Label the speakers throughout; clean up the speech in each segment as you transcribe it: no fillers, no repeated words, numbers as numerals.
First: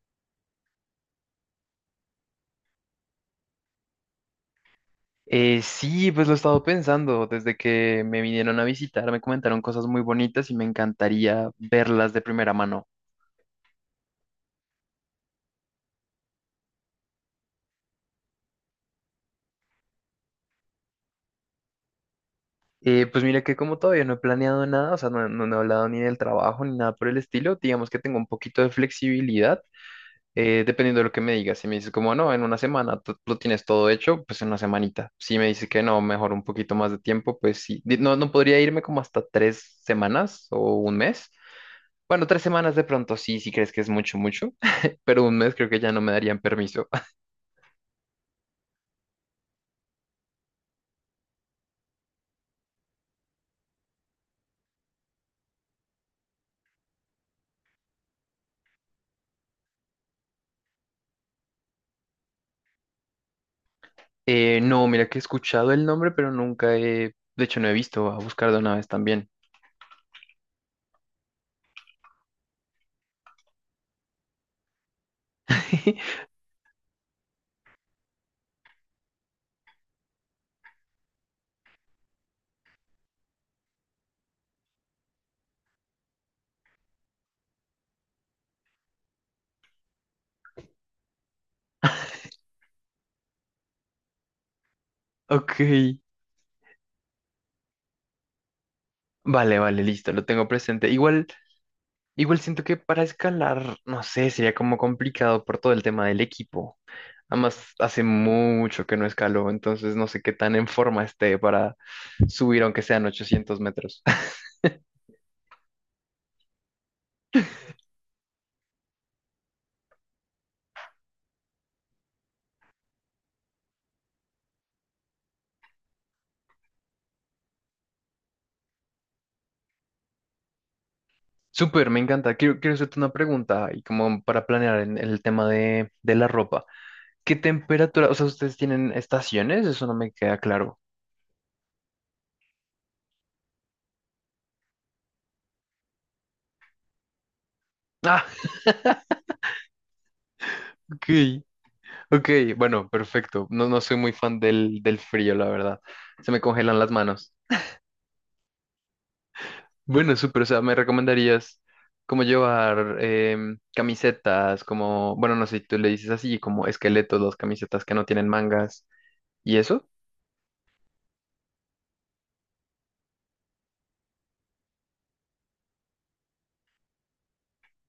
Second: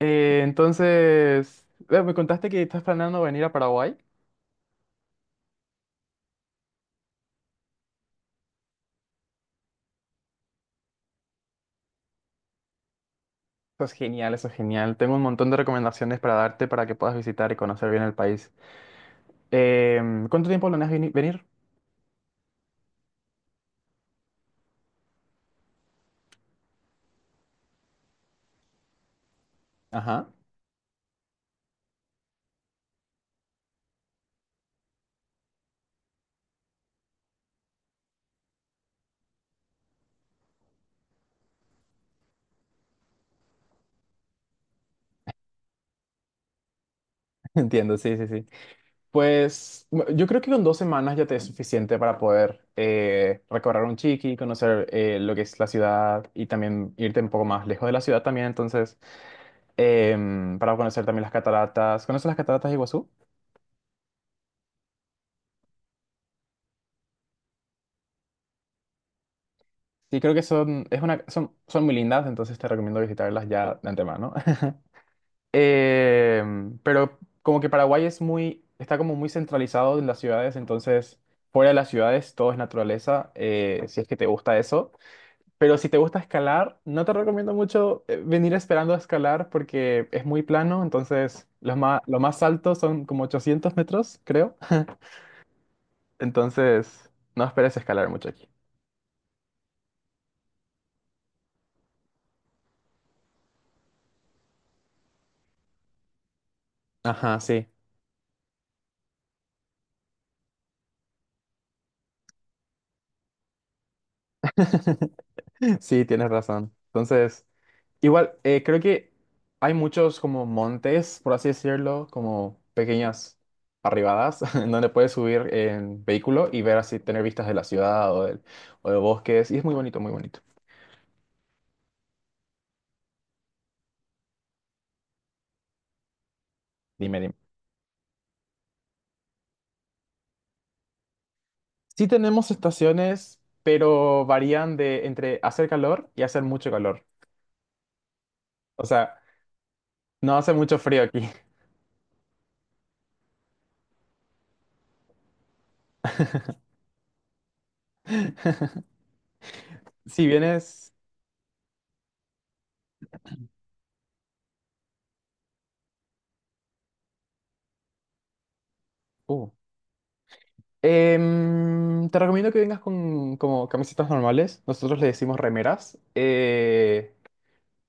Speaker 1: Entonces, me contaste que estás planeando venir a Paraguay.
Speaker 2: Sí, pues lo he estado pensando. Desde que me vinieron a visitar, me comentaron cosas muy bonitas y me encantaría verlas de primera mano.
Speaker 1: Eso es genial, eso es genial. Tengo un montón de recomendaciones para darte para que puedas visitar y conocer bien el país. ¿Cuánto tiempo planeas venir?
Speaker 2: Pues mira que como todavía no he planeado nada, o sea, no, no he hablado ni del trabajo ni nada por el estilo, digamos que tengo un poquito de flexibilidad,
Speaker 1: Ajá.
Speaker 2: dependiendo de lo que me digas. Si me dices como, no, en una semana tú lo tienes todo hecho, pues en una semanita. Si me dices que no, mejor un poquito más de tiempo, pues sí. No, no podría irme como hasta 3 semanas o un mes. Bueno, tres semanas de pronto sí, si crees que es mucho, mucho, pero un mes creo que ya no me darían permiso.
Speaker 1: Entiendo, sí, sí, sí. Pues yo creo que con 2 semanas ya te es suficiente para poder recorrer un chiqui, conocer lo que es la ciudad y también irte un poco más lejos de la ciudad también. Entonces, para conocer también las cataratas. ¿Conoces las cataratas de Iguazú?
Speaker 2: No, mira que he escuchado el nombre, pero nunca he, de hecho no he visto, a buscar de una vez también.
Speaker 1: Sí, creo que son, es una, son muy lindas, entonces te recomiendo visitarlas ya de antemano. Eh, pero como que Paraguay es muy, está como muy centralizado en las ciudades, entonces fuera de las ciudades todo es naturaleza, si es que te gusta eso. Pero si te gusta escalar, no te recomiendo mucho venir esperando a escalar porque es muy plano, entonces lo más altos son como 800 metros, creo.
Speaker 2: Ok,
Speaker 1: Entonces no esperes escalar mucho aquí.
Speaker 2: vale, vale, listo, lo tengo presente. Igual, siento que para escalar, no sé, sería como complicado por todo el tema del equipo.
Speaker 1: Ajá, sí.
Speaker 2: Además, hace mucho que no escaló, entonces no sé qué tan en forma esté para subir aunque sean 800 metros.
Speaker 1: Sí, tienes razón. Entonces, igual, creo que hay muchos como montes, por así decirlo, como pequeñas arribadas, en donde puedes subir en vehículo y ver así, tener vistas de la ciudad o o de bosques. Y es muy bonito, muy bonito.
Speaker 2: Súper, me encanta. Quiero hacerte una pregunta y como para planear el tema de la ropa.
Speaker 1: Dime, dime.
Speaker 2: ¿Qué temperatura? O sea, ¿ustedes tienen estaciones? Eso no me queda claro.
Speaker 1: Sí tenemos estaciones, pero varían de entre hacer calor y hacer mucho calor.
Speaker 2: Ah,
Speaker 1: O sea, no hace mucho frío aquí.
Speaker 2: ok. Ok, bueno, perfecto. No, no soy muy fan del frío, la verdad. Se me congelan las manos. Bueno,
Speaker 1: Si
Speaker 2: súper. O sea, ¿me
Speaker 1: vienes.
Speaker 2: recomendarías como llevar camisetas, como, bueno, no sé si tú le dices así, como esqueletos, las camisetas que no tienen mangas
Speaker 1: Uh,
Speaker 2: y eso?
Speaker 1: Te recomiendo que vengas con como camisetas normales. Nosotros le decimos remeras.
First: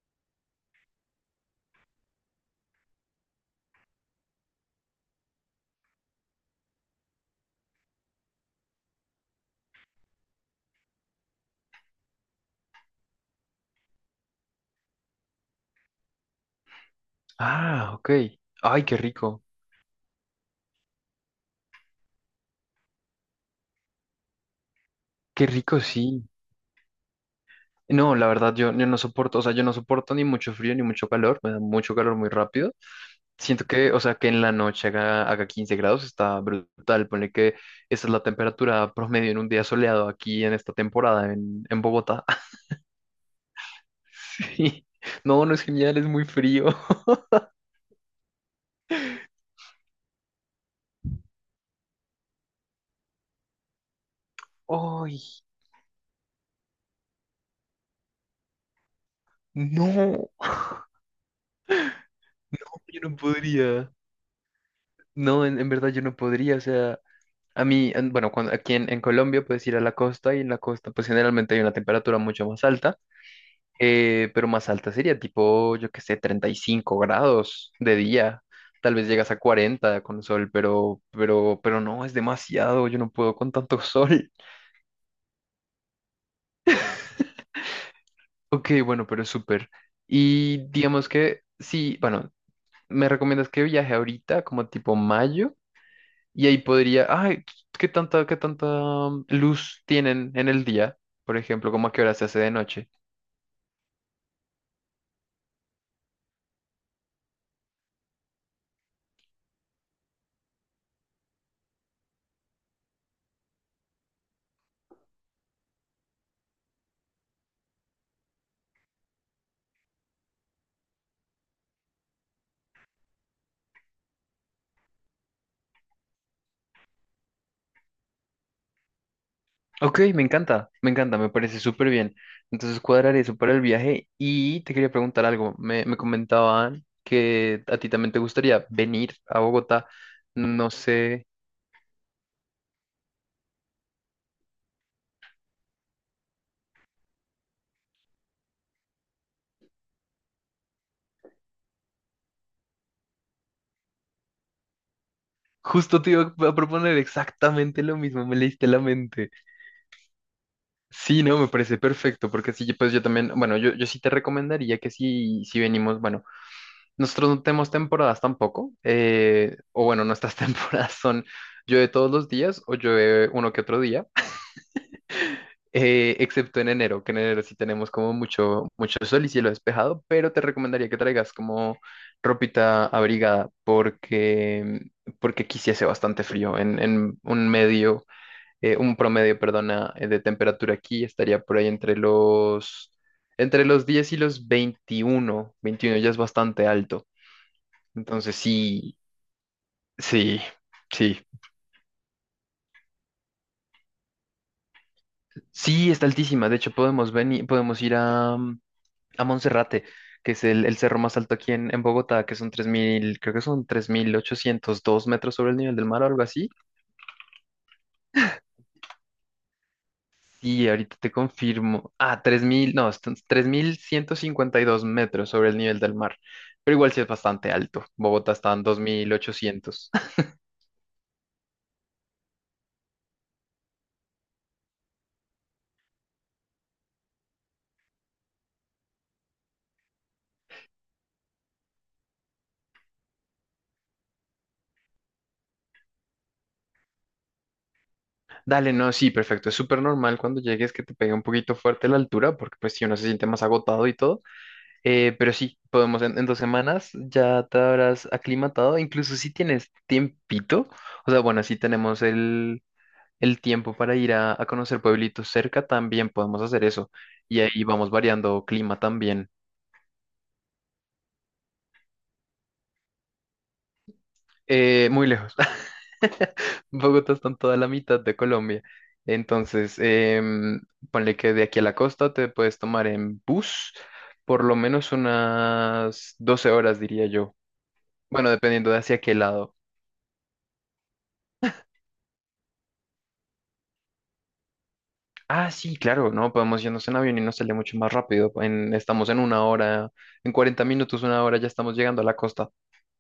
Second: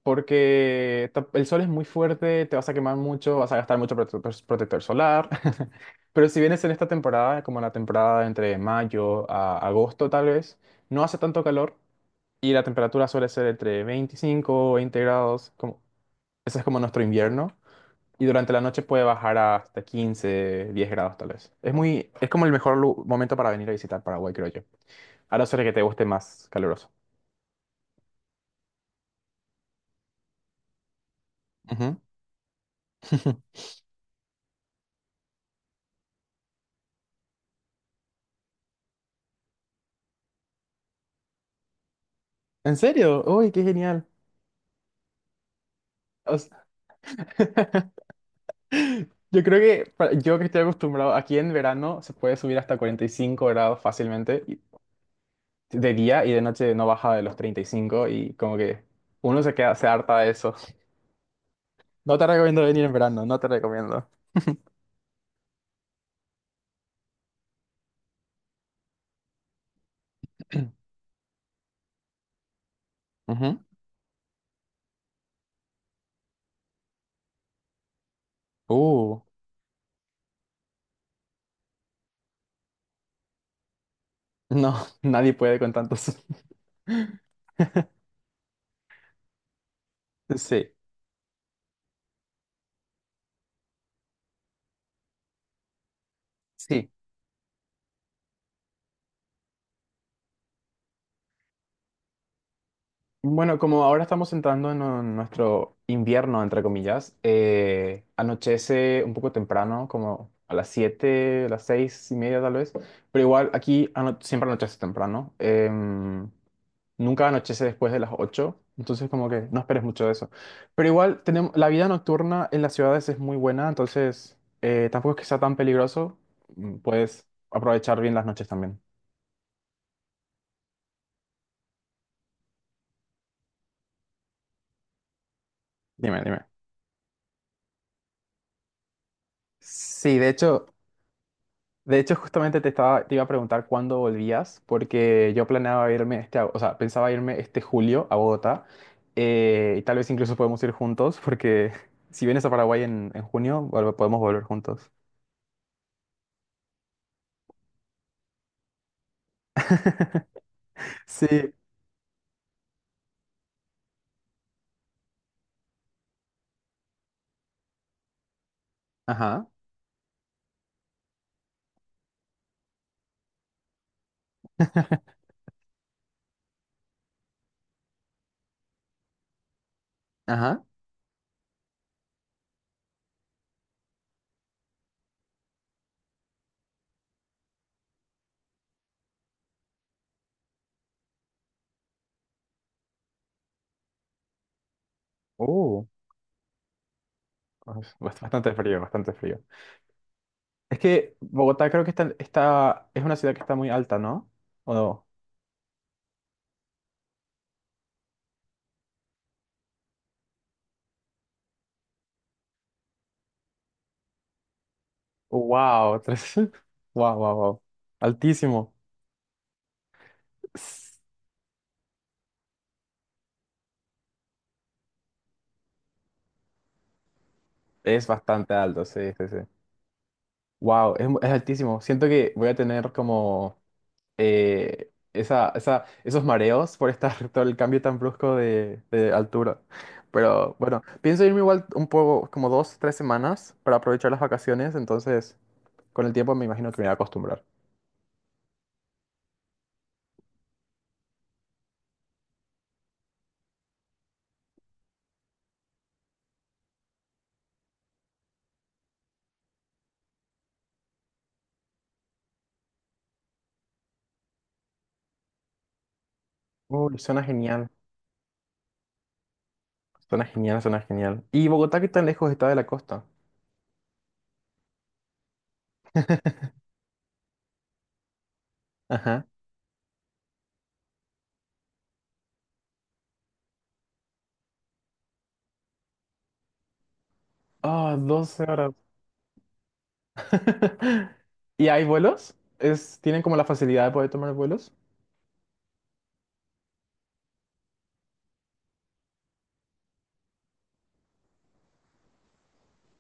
Speaker 1: Porque el sol es muy fuerte, te vas a quemar mucho, vas a gastar mucho protector solar. Pero si vienes en esta temporada, como la temporada entre mayo a agosto tal vez, no hace tanto calor y la temperatura suele ser entre 25 o 20 grados. Como, ese es como nuestro invierno.
Speaker 2: Ah, ok.
Speaker 1: Y durante la noche
Speaker 2: Ay, qué
Speaker 1: puede bajar
Speaker 2: rico.
Speaker 1: hasta 15, 10 grados tal vez. Es muy, es como el mejor momento para venir a visitar Paraguay, creo yo. A no
Speaker 2: Qué
Speaker 1: ser que
Speaker 2: rico,
Speaker 1: te guste
Speaker 2: sí.
Speaker 1: más caluroso.
Speaker 2: No, la verdad, yo no soporto, o sea, yo no soporto ni mucho frío ni mucho calor, me da mucho
Speaker 1: Ujú.
Speaker 2: calor muy rápido. Siento que, o sea, que en la noche haga 15 grados está brutal. Ponle que esa es la temperatura promedio en un día soleado aquí en, esta temporada en Bogotá.
Speaker 1: ¿En serio? ¡Uy, qué genial!
Speaker 2: Sí. No, no es genial, es muy
Speaker 1: O sea,
Speaker 2: frío.
Speaker 1: yo creo que yo que estoy acostumbrado, aquí en verano se puede subir hasta 45 grados fácilmente
Speaker 2: ¡Ay!
Speaker 1: de día y de noche no baja de los 35 y cinco y como que uno se queda, se harta de
Speaker 2: No,
Speaker 1: eso. No te recomiendo venir en
Speaker 2: yo no
Speaker 1: verano, no te
Speaker 2: podría.
Speaker 1: recomiendo.
Speaker 2: No, en verdad yo no podría, o sea, a mí, bueno, cuando, aquí en Colombia puedes ir a la costa y en la costa pues generalmente hay una temperatura mucho más alta.
Speaker 1: Ujú.
Speaker 2: Pero más alta sería tipo, yo qué sé, 35 grados de día. Tal vez
Speaker 1: Uh,
Speaker 2: llegas a 40 con sol, pero no, es demasiado. Yo no puedo con tanto sol.
Speaker 1: No, nadie puede con tantos.
Speaker 2: Ok, bueno, pero es súper. Y
Speaker 1: Sí,
Speaker 2: digamos que sí, bueno, me recomiendas que viaje ahorita, como tipo mayo, y ahí
Speaker 1: sí.
Speaker 2: podría, ay, ¿qué tanta luz tienen en el día? Por ejemplo, ¿cómo a qué hora se hace de noche?
Speaker 1: Bueno, como ahora estamos entrando en nuestro invierno, entre comillas, anochece un poco temprano, como a las 7, a las 6:30 tal vez, pero igual aquí siempre anochece temprano. Nunca anochece después de las 8, entonces como que no esperes mucho de eso. Pero igual tenemos, la vida nocturna en las ciudades es muy buena, entonces tampoco es que sea tan peligroso, puedes aprovechar bien las noches también.
Speaker 2: Ok, me encanta, me encanta, me parece súper bien. Entonces cuadraré eso para el viaje y te quería preguntar algo. Me
Speaker 1: Dime, dime.
Speaker 2: comentaban que a ti también te gustaría venir a Bogotá.
Speaker 1: Sí, de hecho,
Speaker 2: No sé,
Speaker 1: justamente te iba a preguntar cuándo volvías, porque yo planeaba irme o sea, pensaba irme este julio a Bogotá, y tal vez incluso podemos ir juntos, porque si vienes a Paraguay en junio, podemos volver juntos.
Speaker 2: justo te iba a proponer exactamente lo mismo, me leíste la mente. Sí, no, me
Speaker 1: Sí,
Speaker 2: parece perfecto, porque sí, pues yo también, bueno, yo sí te recomendaría que si venimos, bueno, nosotros no tenemos temporadas tampoco,
Speaker 1: ajá,
Speaker 2: o bueno, nuestras temporadas son llueve todos los días o llueve uno que otro día. Excepto en enero, que en enero sí tenemos como mucho, mucho sol y cielo despejado, pero te
Speaker 1: ajá.
Speaker 2: recomendaría que traigas como ropita abrigada porque aquí sí hace bastante frío. En un medio, un promedio, perdona, de temperatura aquí estaría por ahí entre los 10 y los veintiuno,
Speaker 1: Uh,
Speaker 2: 21 ya es bastante alto.
Speaker 1: pues,
Speaker 2: Entonces
Speaker 1: bastante frío,
Speaker 2: sí,
Speaker 1: bastante frío.
Speaker 2: sí,
Speaker 1: Es que
Speaker 2: sí.
Speaker 1: Bogotá creo que es una ciudad que está muy alta, ¿no? ¿O no?
Speaker 2: Sí, está altísima. De hecho, podemos venir, podemos ir a, Monserrate, que es el cerro más alto aquí en Bogotá, que son 3.000 creo que son 3.802 metros sobre el nivel del
Speaker 1: Wow,
Speaker 2: mar o algo así.
Speaker 1: wow, wow, wow. Altísimo.
Speaker 2: Y ahorita
Speaker 1: S-
Speaker 2: te confirmo, ah, 3.000 no, están 3.152 metros sobre el nivel del mar. Pero igual sí es bastante alto.
Speaker 1: Es
Speaker 2: Bogotá está
Speaker 1: bastante
Speaker 2: en dos
Speaker 1: alto, sí,
Speaker 2: mil
Speaker 1: sí, sí.
Speaker 2: ochocientos
Speaker 1: Wow, es altísimo. Siento que voy a tener como esos mareos por estar todo el cambio tan brusco de altura. Pero bueno, pienso irme igual un poco, como 2 o 3 semanas para aprovechar las vacaciones, entonces con el tiempo me imagino que me voy a acostumbrar.
Speaker 2: Dale, no, sí, perfecto. Es súper normal cuando llegues que te pegue un poquito fuerte la altura, porque pues si uno se siente más agotado y todo. Pero sí, podemos en 2 semanas ya te habrás aclimatado, incluso si tienes tiempito, o sea, bueno, si tenemos el tiempo para ir a conocer pueblitos cerca, también podemos hacer eso.
Speaker 1: Uy, suena
Speaker 2: Y ahí
Speaker 1: genial.
Speaker 2: vamos variando clima también.
Speaker 1: Suena genial, suena genial. ¿Y Bogotá qué tan lejos está de la costa?
Speaker 2: Muy lejos. Bogotá está en toda la mitad de Colombia.
Speaker 1: Ajá.
Speaker 2: Entonces, ponle que de aquí a la costa te puedes tomar en bus por lo menos unas 12 horas, diría yo.
Speaker 1: Ah,
Speaker 2: Bueno,
Speaker 1: 12
Speaker 2: dependiendo
Speaker 1: horas.
Speaker 2: de hacia qué lado.
Speaker 1: ¿Y hay vuelos? Tienen como la facilidad de poder tomar vuelos?
Speaker 2: Ah, sí, claro, no, podemos irnos en avión y nos sale mucho más rápido. Estamos en una hora, en 40 minutos, una hora, ya estamos llegando a la costa.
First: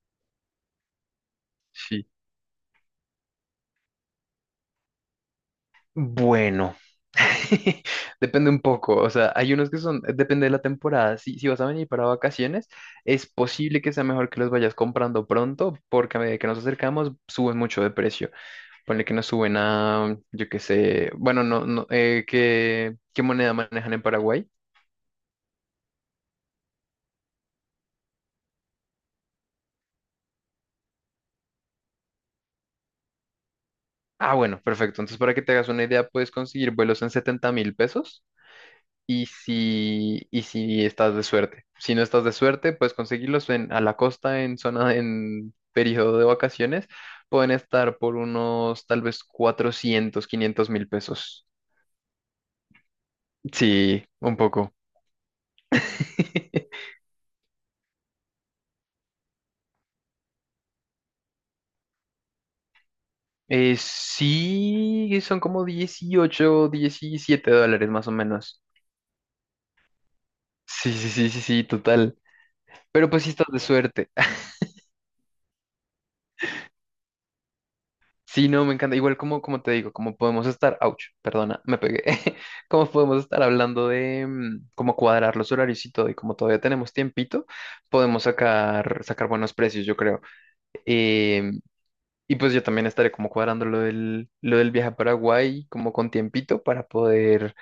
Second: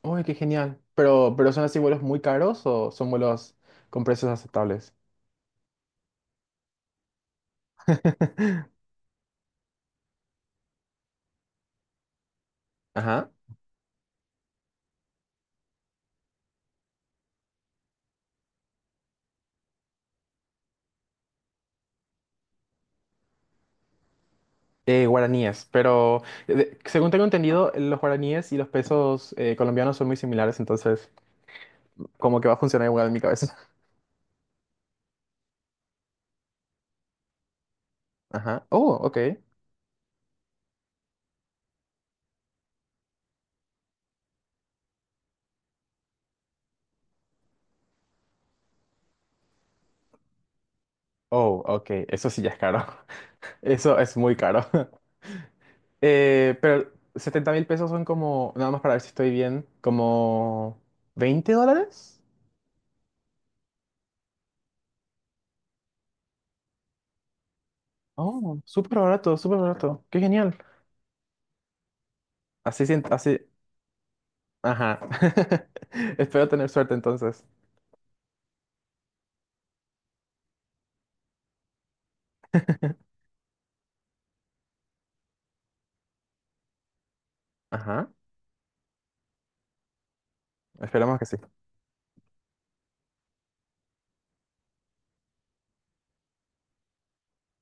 Speaker 1: Uy, qué genial. Pero ¿son así vuelos
Speaker 2: Sí.
Speaker 1: muy caros o son vuelos con precios aceptables?
Speaker 2: Bueno, depende un poco, o sea, hay unos que son, depende de la temporada. Si vas a venir para vacaciones, es
Speaker 1: Ajá.
Speaker 2: posible que sea mejor que los vayas comprando pronto, porque a medida que nos acercamos, suben mucho de precio. Ponle que nos suben a, yo qué sé, bueno, no, no, ¿qué moneda manejan en Paraguay?
Speaker 1: Guaraníes, pero según tengo entendido, los guaraníes y los pesos colombianos son muy similares, entonces como que va a funcionar igual en mi cabeza.
Speaker 2: Ah, bueno, perfecto. Entonces, para que te hagas una idea, puedes conseguir vuelos en 70.000 pesos
Speaker 1: Ajá. Oh, ok.
Speaker 2: y si estás de suerte. Si no estás de suerte, puedes conseguirlos en, a la costa, en zona, en periodo de vacaciones. Pueden estar por unos tal vez 400 500 mil pesos.
Speaker 1: Oh, ok. Eso sí ya es caro. Eso
Speaker 2: Sí,
Speaker 1: es
Speaker 2: un
Speaker 1: muy caro.
Speaker 2: poco.
Speaker 1: Pero $70.000 son como, nada más para ver si estoy bien, como US$20.
Speaker 2: Sí, son como 18, 17 dólares más o
Speaker 1: Oh,
Speaker 2: menos.
Speaker 1: súper barato, súper barato. Qué genial.
Speaker 2: Sí, sí, sí, sí, sí, total.
Speaker 1: Así,
Speaker 2: Pero pues si
Speaker 1: así,
Speaker 2: estás de suerte.
Speaker 1: ajá. Espero tener suerte entonces.
Speaker 2: Sí, no, me encanta. Igual como te digo, como podemos estar, ouch, perdona, me pegué, como podemos estar hablando de cómo cuadrar los horarios y todo, y como todavía tenemos tiempito,
Speaker 1: Ajá,
Speaker 2: podemos sacar buenos precios, yo creo.
Speaker 1: esperamos que sí.
Speaker 2: Eh, y pues yo también estaré como cuadrando lo del viaje a Paraguay, como con tiempito, para poder,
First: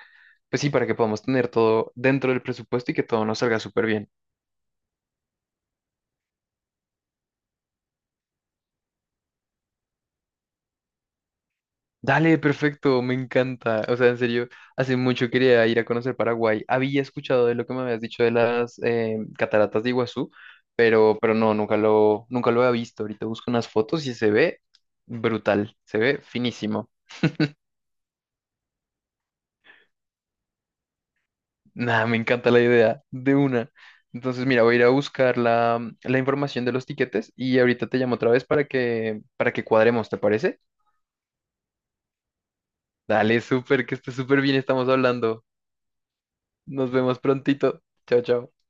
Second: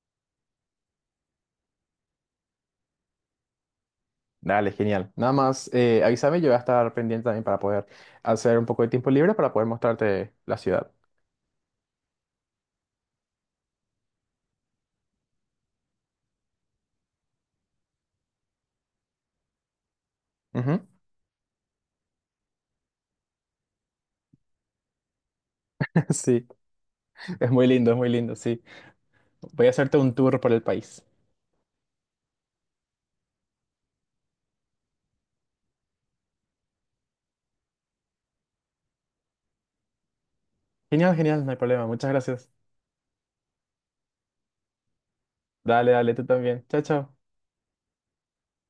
Speaker 2: pues sí, para que podamos tener todo dentro del presupuesto y que todo nos salga súper bien.
Speaker 1: Dale, genial. Nada más, avísame, yo voy a estar pendiente también para poder hacer un poco de tiempo libre para poder mostrarte la ciudad.
Speaker 2: Dale, perfecto, me encanta. O sea, en serio, hace mucho quería ir a conocer Paraguay. Había escuchado de lo que me habías dicho de las cataratas de Iguazú,
Speaker 1: Ujú.
Speaker 2: pero no, nunca lo había visto. Ahorita busco unas fotos y se ve brutal, se ve
Speaker 1: Sí,
Speaker 2: finísimo.
Speaker 1: es muy lindo, sí. Voy a hacerte un tour por el país.
Speaker 2: Nada, me encanta la idea de una. Entonces, mira, voy a ir a buscar la información de los tiquetes y ahorita te llamo otra vez para que cuadremos, ¿te parece?
Speaker 1: Genial, genial, no hay problema. Muchas gracias.
Speaker 2: Dale, súper, que esté súper bien, estamos hablando.
Speaker 1: Dale, dale, tú también. Chao,
Speaker 2: Nos
Speaker 1: chao.
Speaker 2: vemos prontito. Chao, chao.